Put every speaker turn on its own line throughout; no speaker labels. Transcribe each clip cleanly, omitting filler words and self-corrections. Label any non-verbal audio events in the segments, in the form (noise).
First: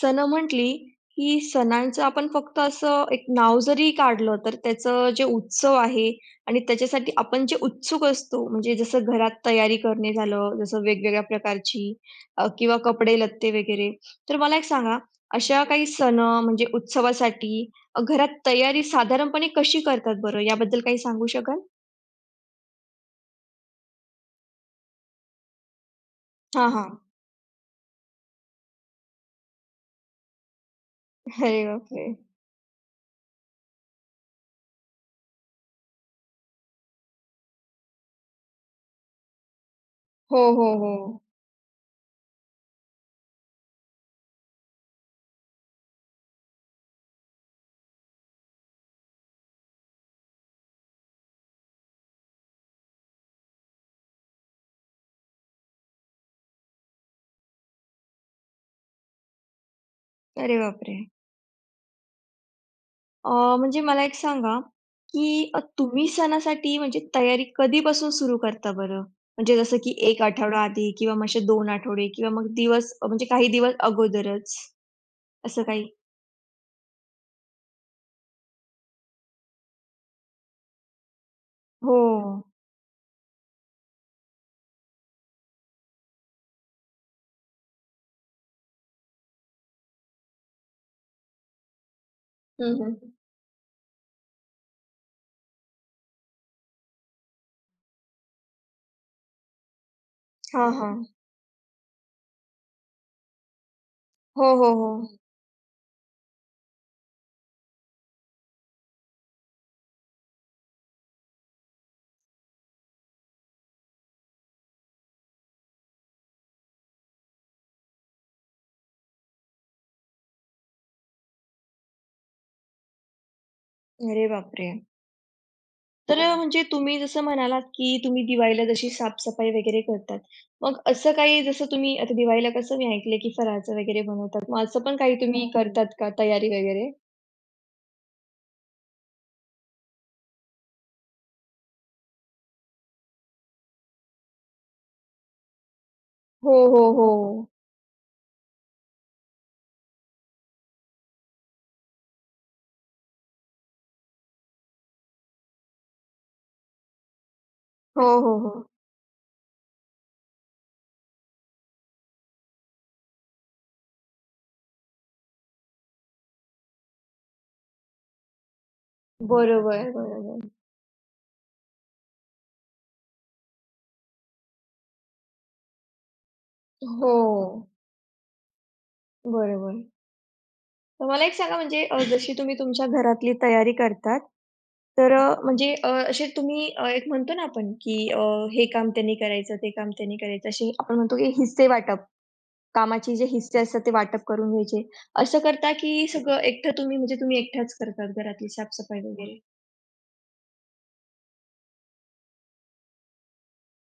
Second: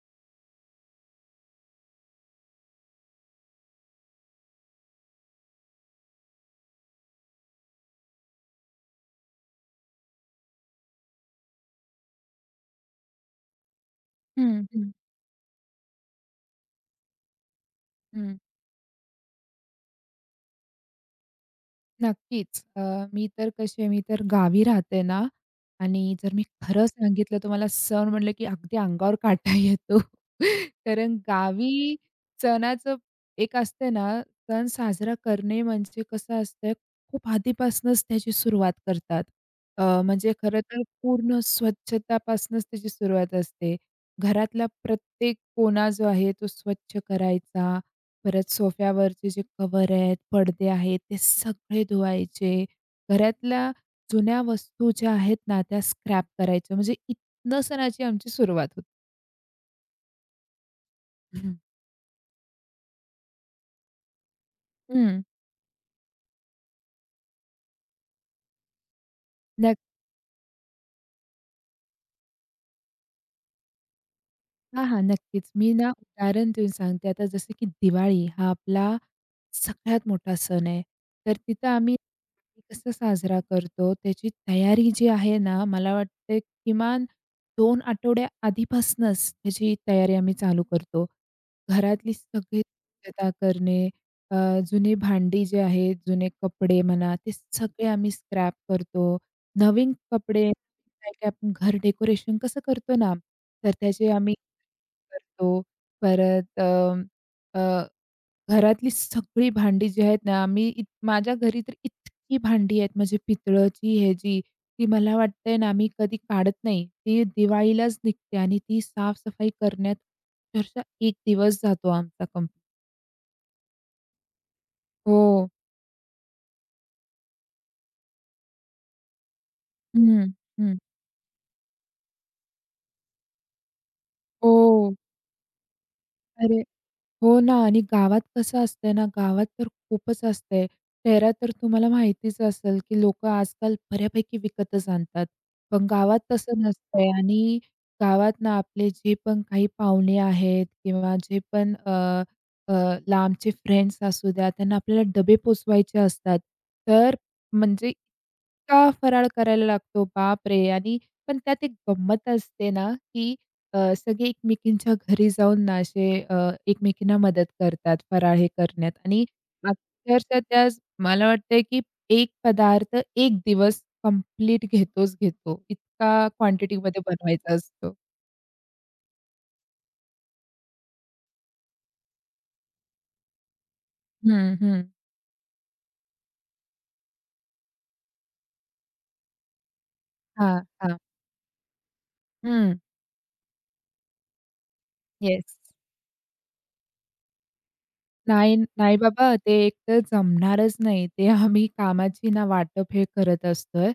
सण म्हटली की सणांचं आपण फक्त असं एक नाव जरी काढलं तर त्याचं जे उत्सव आहे आणि त्याच्यासाठी आपण जे उत्सुक असतो म्हणजे जसं घरात तयारी करणे झालं जसं वेगवेगळ्या प्रकारची किंवा कपडे लत्ते वगैरे तर मला
हं,
एक
हं,
सांगा अशा काही सण म्हणजे उत्सवासाठी
हं.
घरात तयारी साधारणपणे कशी करतात बरं याबद्दल काही सांगू शकाल?
नक्कीच. मी तर कशी आहे, मी तर गावी राहते ना आणि जर मी
हां,
खरं
हां.
सांगितलं तुम्हाला सण म्हटलं की अगदी अंगावर काटा येतो. (laughs) कारण
अरे
गावी
बापरे!
सणाचं एक असते ना, सण साजरा करणे म्हणजे कसं असतं, खूप आधीपासूनच त्याची सुरुवात करतात. म्हणजे
हो,
खरं
हो,
तर
हो.
पूर्ण स्वच्छतापासूनच त्याची सुरुवात असते. घरातला प्रत्येक कोना जो आहे तो स्वच्छ करायचा, परत सोफ्यावरचे जे कव्हर आहेत, पडदे आहेत, ते सगळे धुवायचे. घरातल्या जुन्या वस्तू ज्या आहेत ना, त्या स्क्रॅप करायच्या. म्हणजे इथनं सणाची आमची सुरुवात होती.
अरे बापरे!
हं.
अ, म्हणजे मला एक सांगा,
हं.
की तुम्ही सणासाठी म्हणजे तयारी कधीपासून सुरू करता बरं? म्हणजे जसं की 1 आठवडा आधी किंवा मग असे 2 आठवडे किंवा मग दिवस म्हणजे काही दिवस अगोदरच
हां, हां. नक्कीच.
असं
मी
काही?
ना उदाहरण देऊन सांगते. आता जसं की दिवाळी हा आपला सगळ्यात मोठा सण आहे. तर तिथं
हो.
आम्ही कसं साजरा करतो, त्याची तयारी जी आहे ना, मला वाटते किमान 2 आठवड्या आधीपासूनच त्याची तयारी आम्ही चालू करतो. घरातली सगळी
हं, हं.
स्वच्छता करणे, अ, जुनी भांडी जे आहेत, जुने कपडे म्हणा, ते सगळे आम्ही स्क्रॅप करतो. नवीन कपडे,
हां, हां.
काय-काय आपण घर डेकोरेशन कसं करतो ना, तर त्याचे आम्ही
हो, हो, हो.
करतो. परत अ, घरातली सगळी भांडी जी आहेत ना, आम्ही माझ्या घरी तर इतकी भांडी आहेत म्हणजे पितळची, ह्याची, ती मला वाटतंय ना, मी कधी काढत नाही. ती दिवाळीलाच निघते आणि ती साफ-सफाई करण्यात अक्षरशः एक दिवस जातो आमचा कंप्लीट.
अरे बापरे!
हो.
तर म्हणजे तुम्ही जसं म्हणालात, की तुम्ही दिवाळीला जशी साफ वगैरे करतात.
हं, हं.
मग असं काही जसं तुम्ही आता दिवाळीला कसं मी ऐकलंय, की फराळाचं वगैरे बनवतात. मग असं
हो.
पण काही तुम्ही हम्म. करतात का तयारी
अरे!
वगैरे?
हो ना, आणि गावात कसं असतंय ना, गावात तर खूपच असतंय. शहरात तर तुम्हाला माहितीच असेल, की लोकं आजकाल बऱ्यापैकी विकतच आणतात. पण गावात
हो,
तसं
हो,
नसतंय
हो.
आणि गावात ना आपले जे पण काही पाहुणे आहेत किंवा जे पण अ, लांबचे फ्रेंड्स असू द्या, त्यांना आपल्याला डबे पोचवायचे असतात. तर म्हणजे
हो, हो, हो.
इतका फराळ करायला लागतो, बापरे! आणि पण त्यात एक गंमत असते ना, की सगळे एकमेकींच्या घरी जाऊन ना असे एकमेकींना मदत करतात फराळ हे करण्यात. आणि
बरोबर,
अक्षरशः
बरोबर.
त्या मला वाटतंय, की एक पदार्थ एक दिवस कंप्लीट घेतोच घेतो. इतका क्वांटिटीमध्ये
हो,
बनवायचा असतो.
बरोबर. तर मला एक सांगा म्हणजे जशी तुम्ही तुमच्या घरातली तयारी करतात,
हं, हं.
तर असे तुम्ही एक म्हणतो ना आपण, की हे काम त्यांनी करायचं, ते काम त्यांनी करायचं,
हां,
असे आपण
हां.
म्हणतो की हिस्से वाटप,
हं.
कामाचे जे हिस्से असतात ते वाटप करून घ्यायचे. असं
येस.
करता की सगळं एकटं तुम्ही म्हणजे तुम्ही एकट्याच करतात घरातली
नाही,
साफ
नाही बाबा,
वगैरे?
ते एकटं जमणारच नाही. ते आम्ही कामाची ना वाटप हे करत असतोय.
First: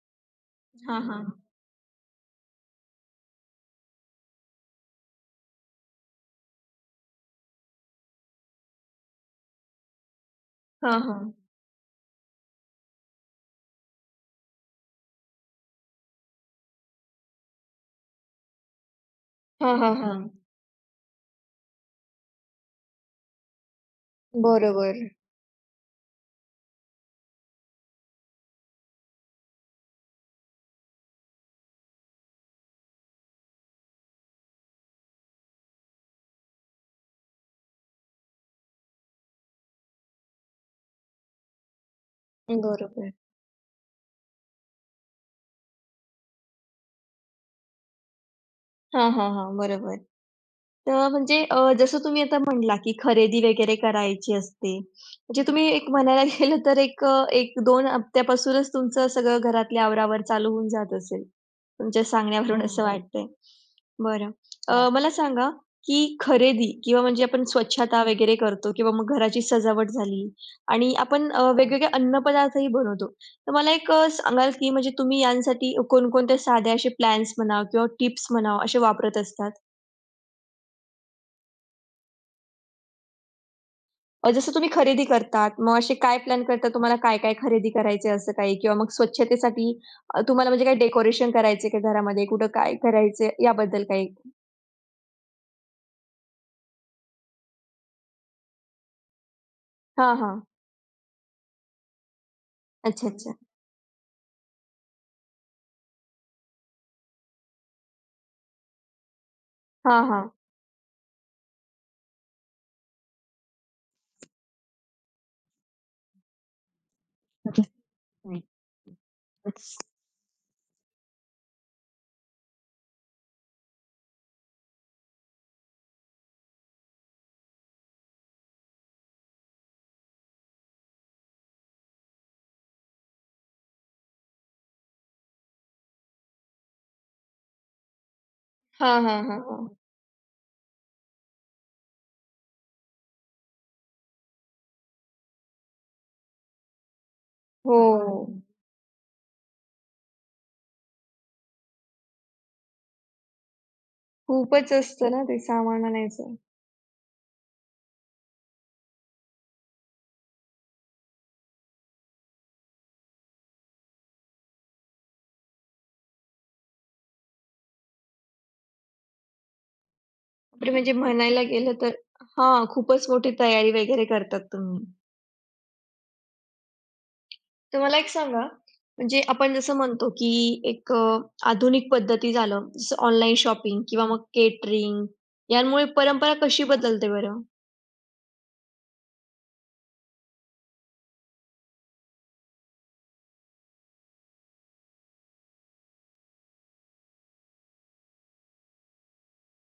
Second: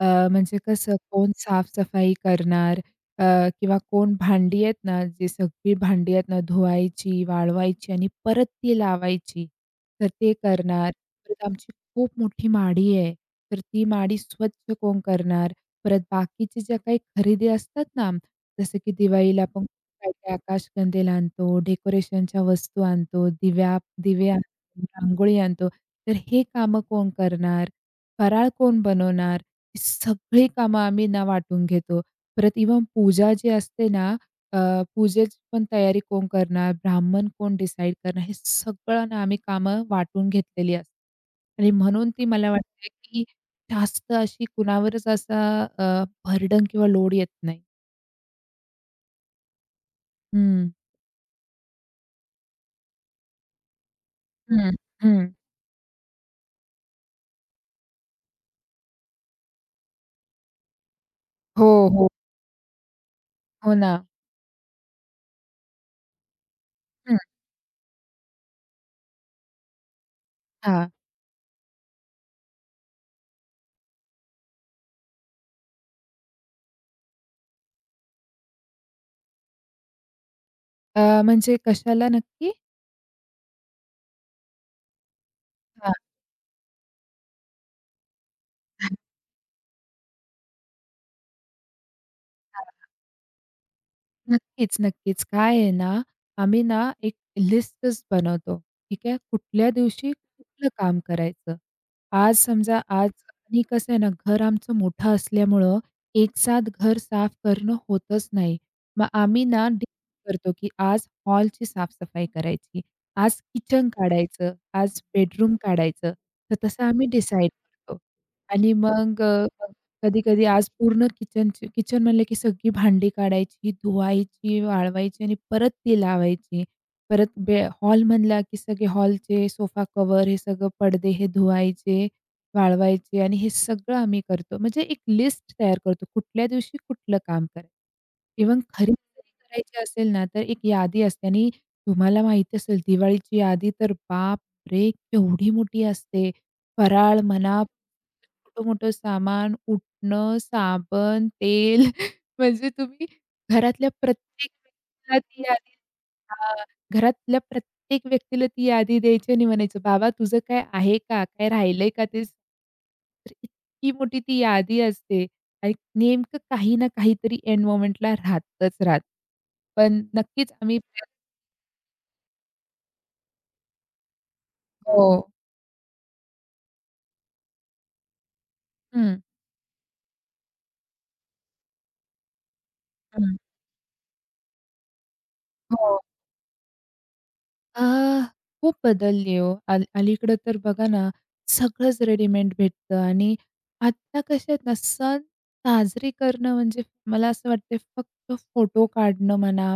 अ, म्हणजे कसं
हां, हां.
कोण साफ-सफाई करणार, अ, किंवा कोण भांडी आहेत ना, जी सगळी भांडी आहेत ना धुवायची, वाळवायची आणि परत ती लावायची. तर ते करणार.
हां, हां.
परत आमची खूप मोठी माडी आहे. तर ती माडी स्वच्छ कोण करणार? परत बाकीचे ज्या काही खरेदी असतात ना, जसं की दिवाळीला आपण
हां, हां, हां.
काय-काय आकाशकंदील आणतो, डेकोरेशनच्या वस्तू आणतो, दिवे आणतो,
बरोबर,
रांगोळी आणतो. तर हे कामं कोण करणार? फराळ कोण बनवणार? ही सगळी कामं आम्ही ना वाटून घेतो. परत इव्हन पूजा जी असते ना, अ, पूजेची पण तयारी कोण करणार? ब्राह्मण कोण डिसाईड करणार? हे सगळं ना आम्ही कामं वाटून घेतलेली असतात. आणि म्हणून ती मला वाटते,
बरोबर.
की जास्त अशी कुणावरच असा बर्डन किंवा लोड येत नाही.
हां, हां, हां. बरोबर.
हं,
तर म्हणजे जसं तुम्ही आता म्हणला, की खरेदी वगैरे करायची
हं,
असते.
हं.
म्हणजे तुम्ही एक म्हणायला गेलं तर एक 1-2 हप्त्यापासूनच तुमचं सगळं घरातली आवरावर चालू होऊन जात असेल.
हो,
तुमच्या
हो.
सांगण्यावरून हो, असं हो. वाटतंय.
हो ना.
बरं. मला नक्कीच. सांगा, की खरेदी किंवा
हं.
म्हणजे आपण स्वच्छता वगैरे करतो किंवा मग घराची सजावट झाली
हां.
आणि आपण वेगवेगळे अन्नपदार्थही बनवतो. तर मला एक सांगाल, की म्हणजे तुम्ही यांसाठी कोणकोणत्या साधे असे प्लॅन्स म्हणा किंवा टिप्स म्हणा असे वापरत असतात?
म्हणजे कशाला नक्की?
जसं तुम्ही खरेदी करतात, मग
हां.
असे काय प्लॅन करता? तुम्हाला काय-काय खरेदी करायची आहे असं काही? किंवा मग स्वच्छतेसाठी तुम्हाला म्हणजे काही डेकोरेशन करायचं आहे का घरामध्ये? कुठं काय करायचं आहे याबद्दल काही?
नक्कीच, नक्कीच. काय आहे ना, आम्ही ना एक लिस्टच बनवतो. ठीक आहे. कुठल्या दिवशी
हां, हां.
कुठलं काम करायचं. आज समजा
अच्छा,
आज
अच्छा.
आणि कसं आहे ना, घर आमचं मोठं असल्यामुळं एक साथ घर साफ करणं होतच नाही. मग आम्ही ना
हां,
डिसाईड
हां.
करतो, की आज हॉलची साफ-सफाई करायची, आज किचन काढायचं, आज बेडरूम काढायचं. तर तसं आम्ही डिसाईड
(laughs)
करतो. आणि मग कधी-कधी आज पूर्ण किचनची, किचन म्हणलं की सगळी भांडी काढायची, धुवायची, वाळवायची आणि परत ती लावायची. परत बे हॉल म्हणला की सगळे हॉलचे सोफा कवर हे सगळं, पडदे हे धुवायचे, वाळवायचे आणि हे सगळं आम्ही करतो. म्हणजे एक लिस्ट तयार करतो, कुठल्या दिवशी कुठलं काम करायचं. इव्हन खरेदी
हां, हां,
जरी
हां, हां.
करायची असेल ना, तर एक यादी असते आणि तुम्हाला माहिती असेल दिवाळीची यादी तर बापरे! केवढी मोठी असते. फराळ म्हणा,
हो.
मोठं-मोठं सामान, उटणं, साबण, तेल (laughs) म्हणजे तुम्ही घरातल्या प्रत्येक
खूपच असतं
व्यक्तीला
ना ते
ती यादी,
सामान आणायचं.
हां, घरातल्या प्रत्येक व्यक्तीला ती यादी द्यायची आणि म्हणायचं, "बाबा तुझं काय आहे का? काय राहिलंय का?" ते तर इतकी मोठी ती यादी असते आणि नेमकं काही ना काहीतरी एंड मोमेंटला राहतच राहतं. पण नक्कीच
बापरे!
आम्ही
म्हणजे म्हणायला गेलं तर हां, खूपच मोठी तयारी वगैरे करतात तुम्ही.
हो.
तर मला एक सांगा,
हं,
म्हणजे आपण जसं म्हणतो, की एक आधुनिक पद्धती झालं, जसं ऑनलाईन
हं.
शॉपिंग किंवा मग केटरिंग यांमुळे
हो.
परंपरा कशी बदलते बरं?
आह, खूप बदलली आहे हो. अलीकडं तर बघा ना, सगळंच रेडीमेड भेटतं. आणि आत्ता कसे आहेत ना, सण साजरे करणं म्हणजे मला असं वाटतं फक्त फोटो काढणं म्हणा,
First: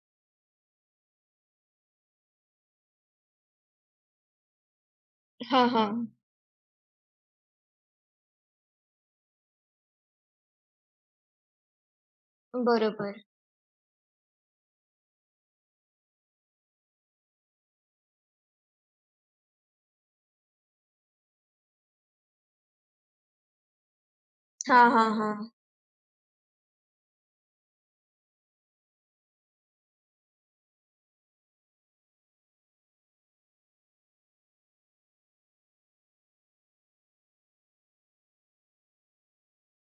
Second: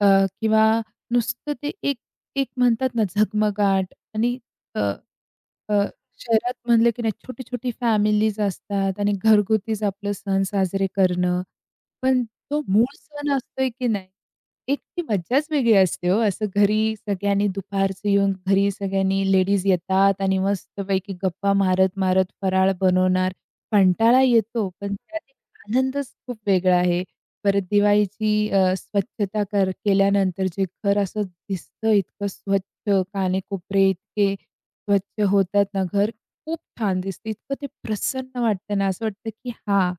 अ, किंवा नुसतं ते एक एक म्हणतात ना झगमगाट. आणि अ
हां,
अ,
हां.
शहरात म्हणलं की नाही छोटी-छोटी फॅमिलीज असतात आणि घरगुतीच आपलं सण साजरे करणं. पण तो मूळ
बरोबर.
सण असतोय की नाही, एक ती मज्जाच वेगळी असते हो. असं घरी सगळ्यांनी दुपारचं येऊन घरी सगळ्यांनी लेडीज येतात आणि मस्तपैकी गप्पा मारत-मारत फराळ बनवणार. कंटाळा येतो,
हां,
पण
हां,
त्यात
हां.
एक आनंदच खूप वेगळा आहे. परत दिवाळीची स्वच्छता केल्यानंतर जे घर असं दिसतं इतकं स्वच्छ, कानेकोपरे इतके स्वच्छ होतात ना, घर खूप छान दिसते. इतकं ते प्रसन्न वाटतं ना, असं वाटतं की हां,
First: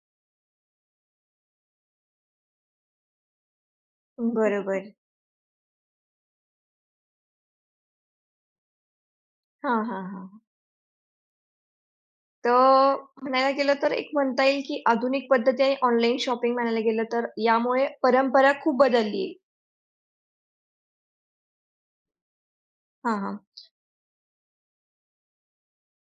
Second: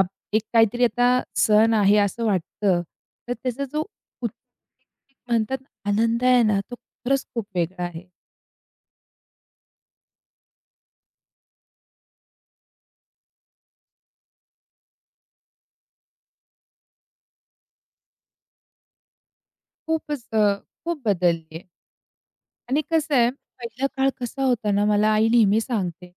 आप एक काहीतरी आता सण आहे असं वाटतं. तर त्याचा जो उत्
बरोबर.
म्हणतात ना, आनंद आहे ना, तो खरंच खूप वेगळा आहे.
हां, हां, हां. तर म्हणायला गेलं तर एक म्हणता येईल, की आधुनिक पद्धती आणि ऑनलाईन शॉपिंग म्हणायला गेलं तर यामुळे परंपरा खूप बदलली आहे.
खूपच खूप बदलली आहे. आणि कसं
हां,
आहे,
हां.
पहिला काळ कसा होता ना, मला आई नेहमी सांगते,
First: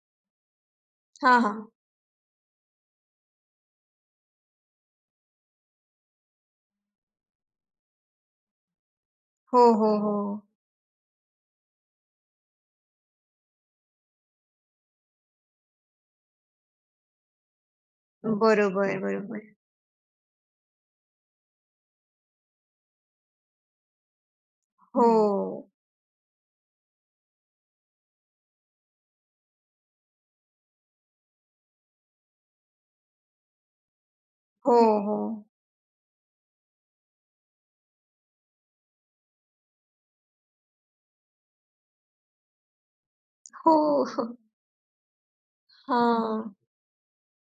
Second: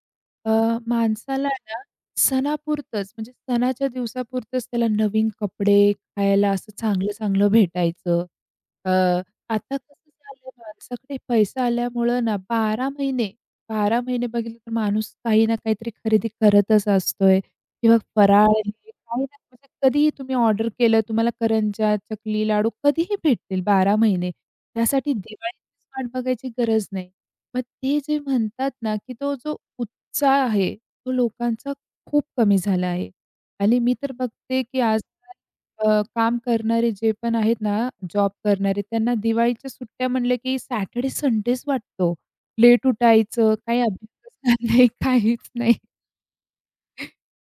अ, माणसाला
हां,
ना सणापुरतंच, म्हणजे सणाच्या दिवसापुरतंच त्याला नवीन कपडे, खायला असं चांगलं-चांगलं भेटायचं. अ,
हो,
आता
हो,
कसं
हो.
झालं, माणसाकडे पैसा आल्यामुळं ना 12 महिने, 12 महिने बघितलं तर माणूस काही ना काहीतरी खरेदी करतच असतोय किंवा फराळ हे
बरोबर,
काही ना,
बरोबर.
म्हणजे कधीही तुम्ही ऑर्डर केलं, तुम्हाला करंज्या, चकली, लाडू कधीही भेटतील 12 महिने. त्यासाठी दिवाळी
हो.
त्याचीच वाट बघायची गरज नाही. मग ते जे म्हणतात ना, की तो जो उत्साह आहे, तो लोकांचा खूप कमी झाला आहे. आणि मी तर बघते,
हो,
की
हो.
आजकाल काम करणारे जे पण आहेत ना, जॉब करणारे, त्यांना दिवाळीच्या सुट्ट्या म्हणले, की सॅटर्डे संडेच वाटतो. लेट उठायचं, काही अभ्यास
हो.
(laughs) नाही, काहीच नाही.
हां.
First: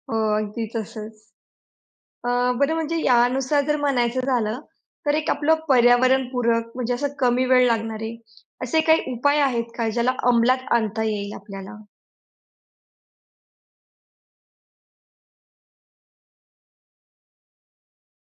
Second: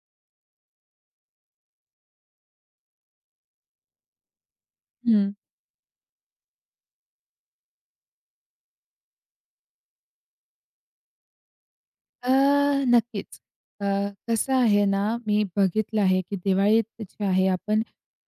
हो, अगदी तसंच. अ, बरं म्हणजे यानुसार जर म्हणायचं झालं, तर एक
हं.
आपलं पर्यावरणपूरक म्हणजे असं कमी वेळ लागणारे असे काही उपाय आहेत का ज्याला अंमलात आणता येईल आपल्याला?
अ, नक्कीच. अ, कसं आहे ना, मी बघितलं आहे, की दिवाळीत जे आहे आपण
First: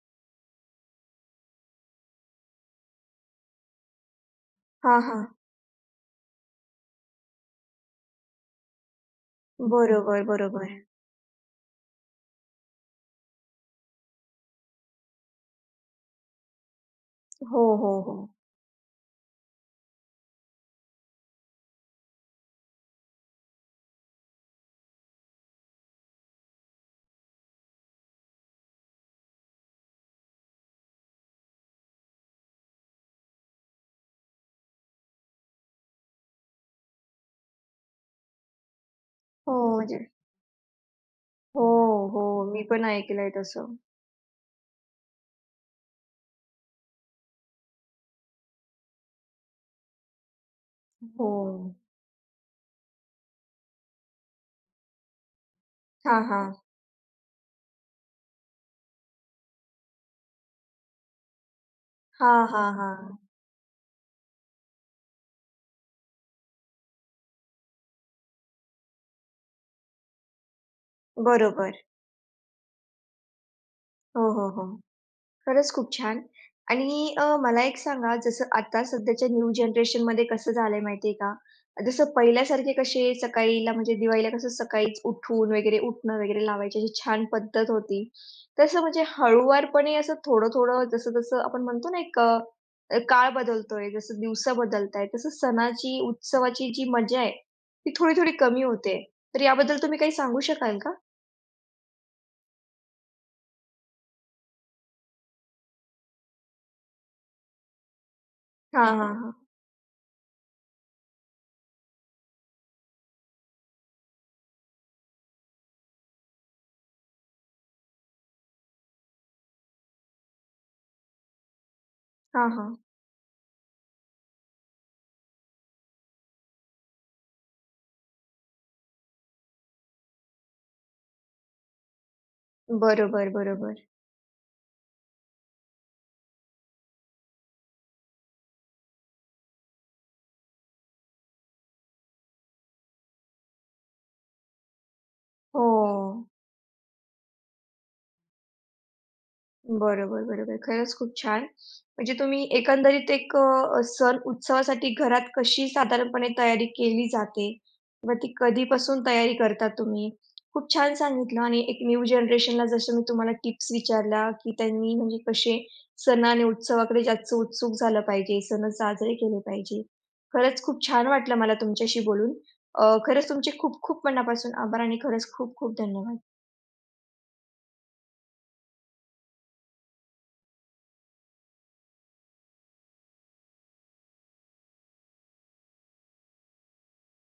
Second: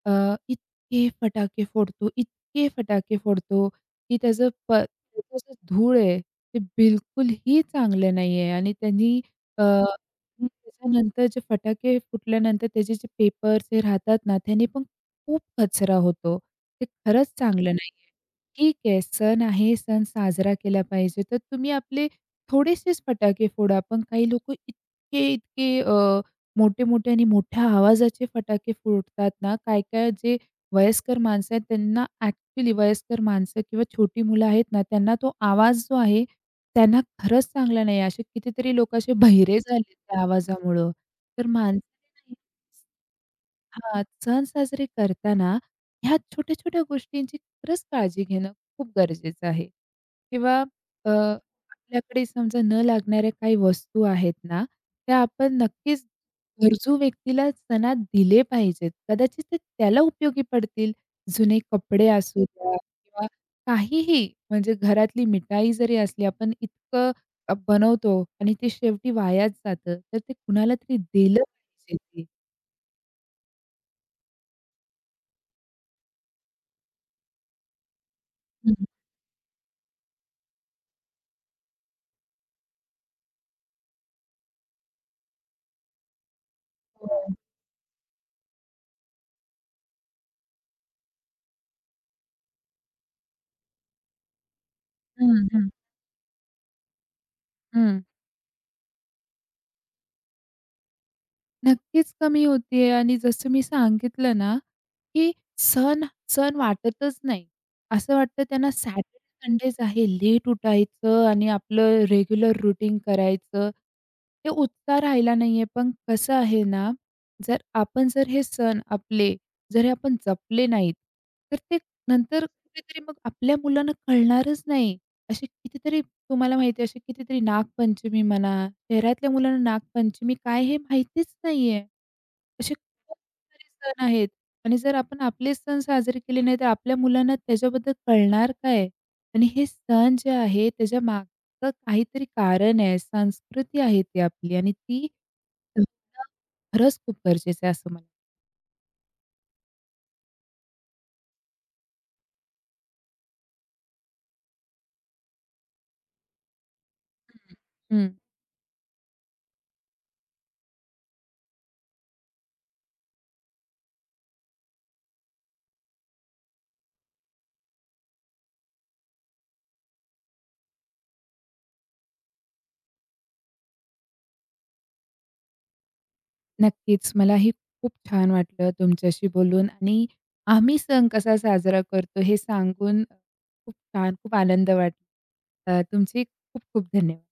अ, इतके फटाके फोडतो, इतके फटाके फोडतो, की त्याचं
हां, हां.
त्याचं जे धूळ आहे, ते बिलकुलही चांगलं नाही आहे आणि त्यांनी
बरोबर,
आणि
बरोबर.
त्याच्यानंतर जे फटाके फुटल्यानंतर त्याचे जे पेपर्स हे राहतात ना, त्याने पण खूप कचरा होतो. ते खरंच
हो,
चांगलं नाही.
हो, हो.
ठीक आहे, सण आहे, सण साजरा केला पाहिजे. तर तुम्ही आपले थोडेसेच फटाके फोडा, पण काही लोकं इतके-इतके मोठे-मोठे आणि मोठ्या आवाजाचे फटाके फोडतात ना, काय-काय जे वयस्कर माणसं आहेत, त्यांना, ॲक्चुअली वयस्कर माणसं किंवा छोटी मुलं आहेत ना, त्यांना तो आवाज जो आहे, त्यांना खरंच चांगला नाही. असे कितीतरी लोक असे
हो,
बहिरे झाले
म्हणजे
त्या आवाजामुळं. तर
हो, हो.
माणसाने,
मी पण ऐकलंय तसं.
हां, सण साजरे करताना ह्या छोट्या-छोट्या गोष्टींची खरंच काळजी घेणं खूप गरजेचं आहे. किंवा
हो.
आपल्याकडे समजा न लागणाऱ्या काही वस्तू आहेत ना, त्या आपण नक्कीच
हां, हां.
गरजू व्यक्तीला सणात दिले पाहिजेत. कदाचित ते त्याला उपयोगी पडतील. जुने कपडे
हां,
असू द्या
हां, हां.
किंवा काहीही, म्हणजे घरातली मिठाई जरी असली, आपण इतकं बनवतो आणि ते शेवटी वायाच जातं. तर ते कुणाला तरी दिलं
बरोबर.
पाहिजे ते.
हो, हो, हो. खरंच खूप छान. आणि मला एक सांगा जसं
हं.
आता सध्याच्या न्यू जनरेशनमध्ये कसं झालंय माहिती आहे का? जसं पहिल्यासारखे कसे सकाळीला म्हणजे दिवाळीला कसं सकाळीच उठून वगैरे उटणं वगैरे लावायची अशी
हो.
छान पद्धत होती. तसं म्हणजे हळूवारपणे असं थोडं-थोडं जसं-जसं आपण म्हणतो ना एक काळ बदलतोय, जसं दिवस बदलतायत, तसं
हं, हं,
सणाची, उत्सवाची जी मजा आहे, ती
हं.
थोडी-थोडी कमी होते. तर याबद्दल तुम्ही काही सांगू शकाल का?
नक्कीच कमी होतीये आणि जसं मी सांगितलं ना, की सण सण वाटतच नाही. असं वाटतं त्यांना
हां, हो. हां,
सॅटर्डे
हां.
संडेज आहे. लेट उठायचं आणि आपलं रेग्युलर रूटीन करायचं. ते उत्साह राहिला नाहीये. पण कसं आहे ना, जर आपण जर हे सण आपले जर हे आपण जपले नाहीत, तर ते नंतर
हां,
कुठेतरी मग आपल्या मुलांना कळणारच नाही. असे कितीतरी, तुम्हाला माहिती आहे, असे कितीतरी नागपंचमी म्हणा, शहरातल्या मुलांना नागपंचमी काय हे माहितीच नाहीये. असे खूप
बरोबर,
सारे
बरोबर.
सण आहेत. आणि जर आपण आपलेच सण साजरे केले नाही, तर आपल्या मुलांना त्याच्याबद्दल कळणार काय? आणि हे सण जे आहे, त्याच्या मागचं काहीतरी कारण आहे, संस्कृती आहे ती आपली आणि ती
हो.
जपणं खरंच खूप गरजेचं आहे, असं मला
बरोबर, बरोबर. खरंच खूप छान. म्हणजे तुम्ही एकंदरीत एक सण उत्सवासाठी घरात कशी साधारणपणे तयारी केली जाते
हं. हं,
व ती कधीपासून तयारी करता तुम्ही? खूप छान सांगितलं आणि एक न्यू जनरेशनला जसं मी तुम्हाला टिप्स विचारल्या, की त्यांनी म्हणजे कसे सण आणि उत्सवाकडे जास्त उत्सुक झालं पाहिजे, सण साजरे केले पाहिजे. खरंच खूप छान वाटलं मला तुमच्याशी बोलून. खरंच तुमचे खूप खूप मनापासून आभार आणि खरंच खूप खूप धन्यवाद.
नक्कीच. मलाही खूप छान वाटलं तुमच्याशी बोलून आणि आम्ही सण कसा साजरा करतो हे सांगून खूप छान, खूप आनंद वाटला. तुमचे खूप खूप धन्यवाद.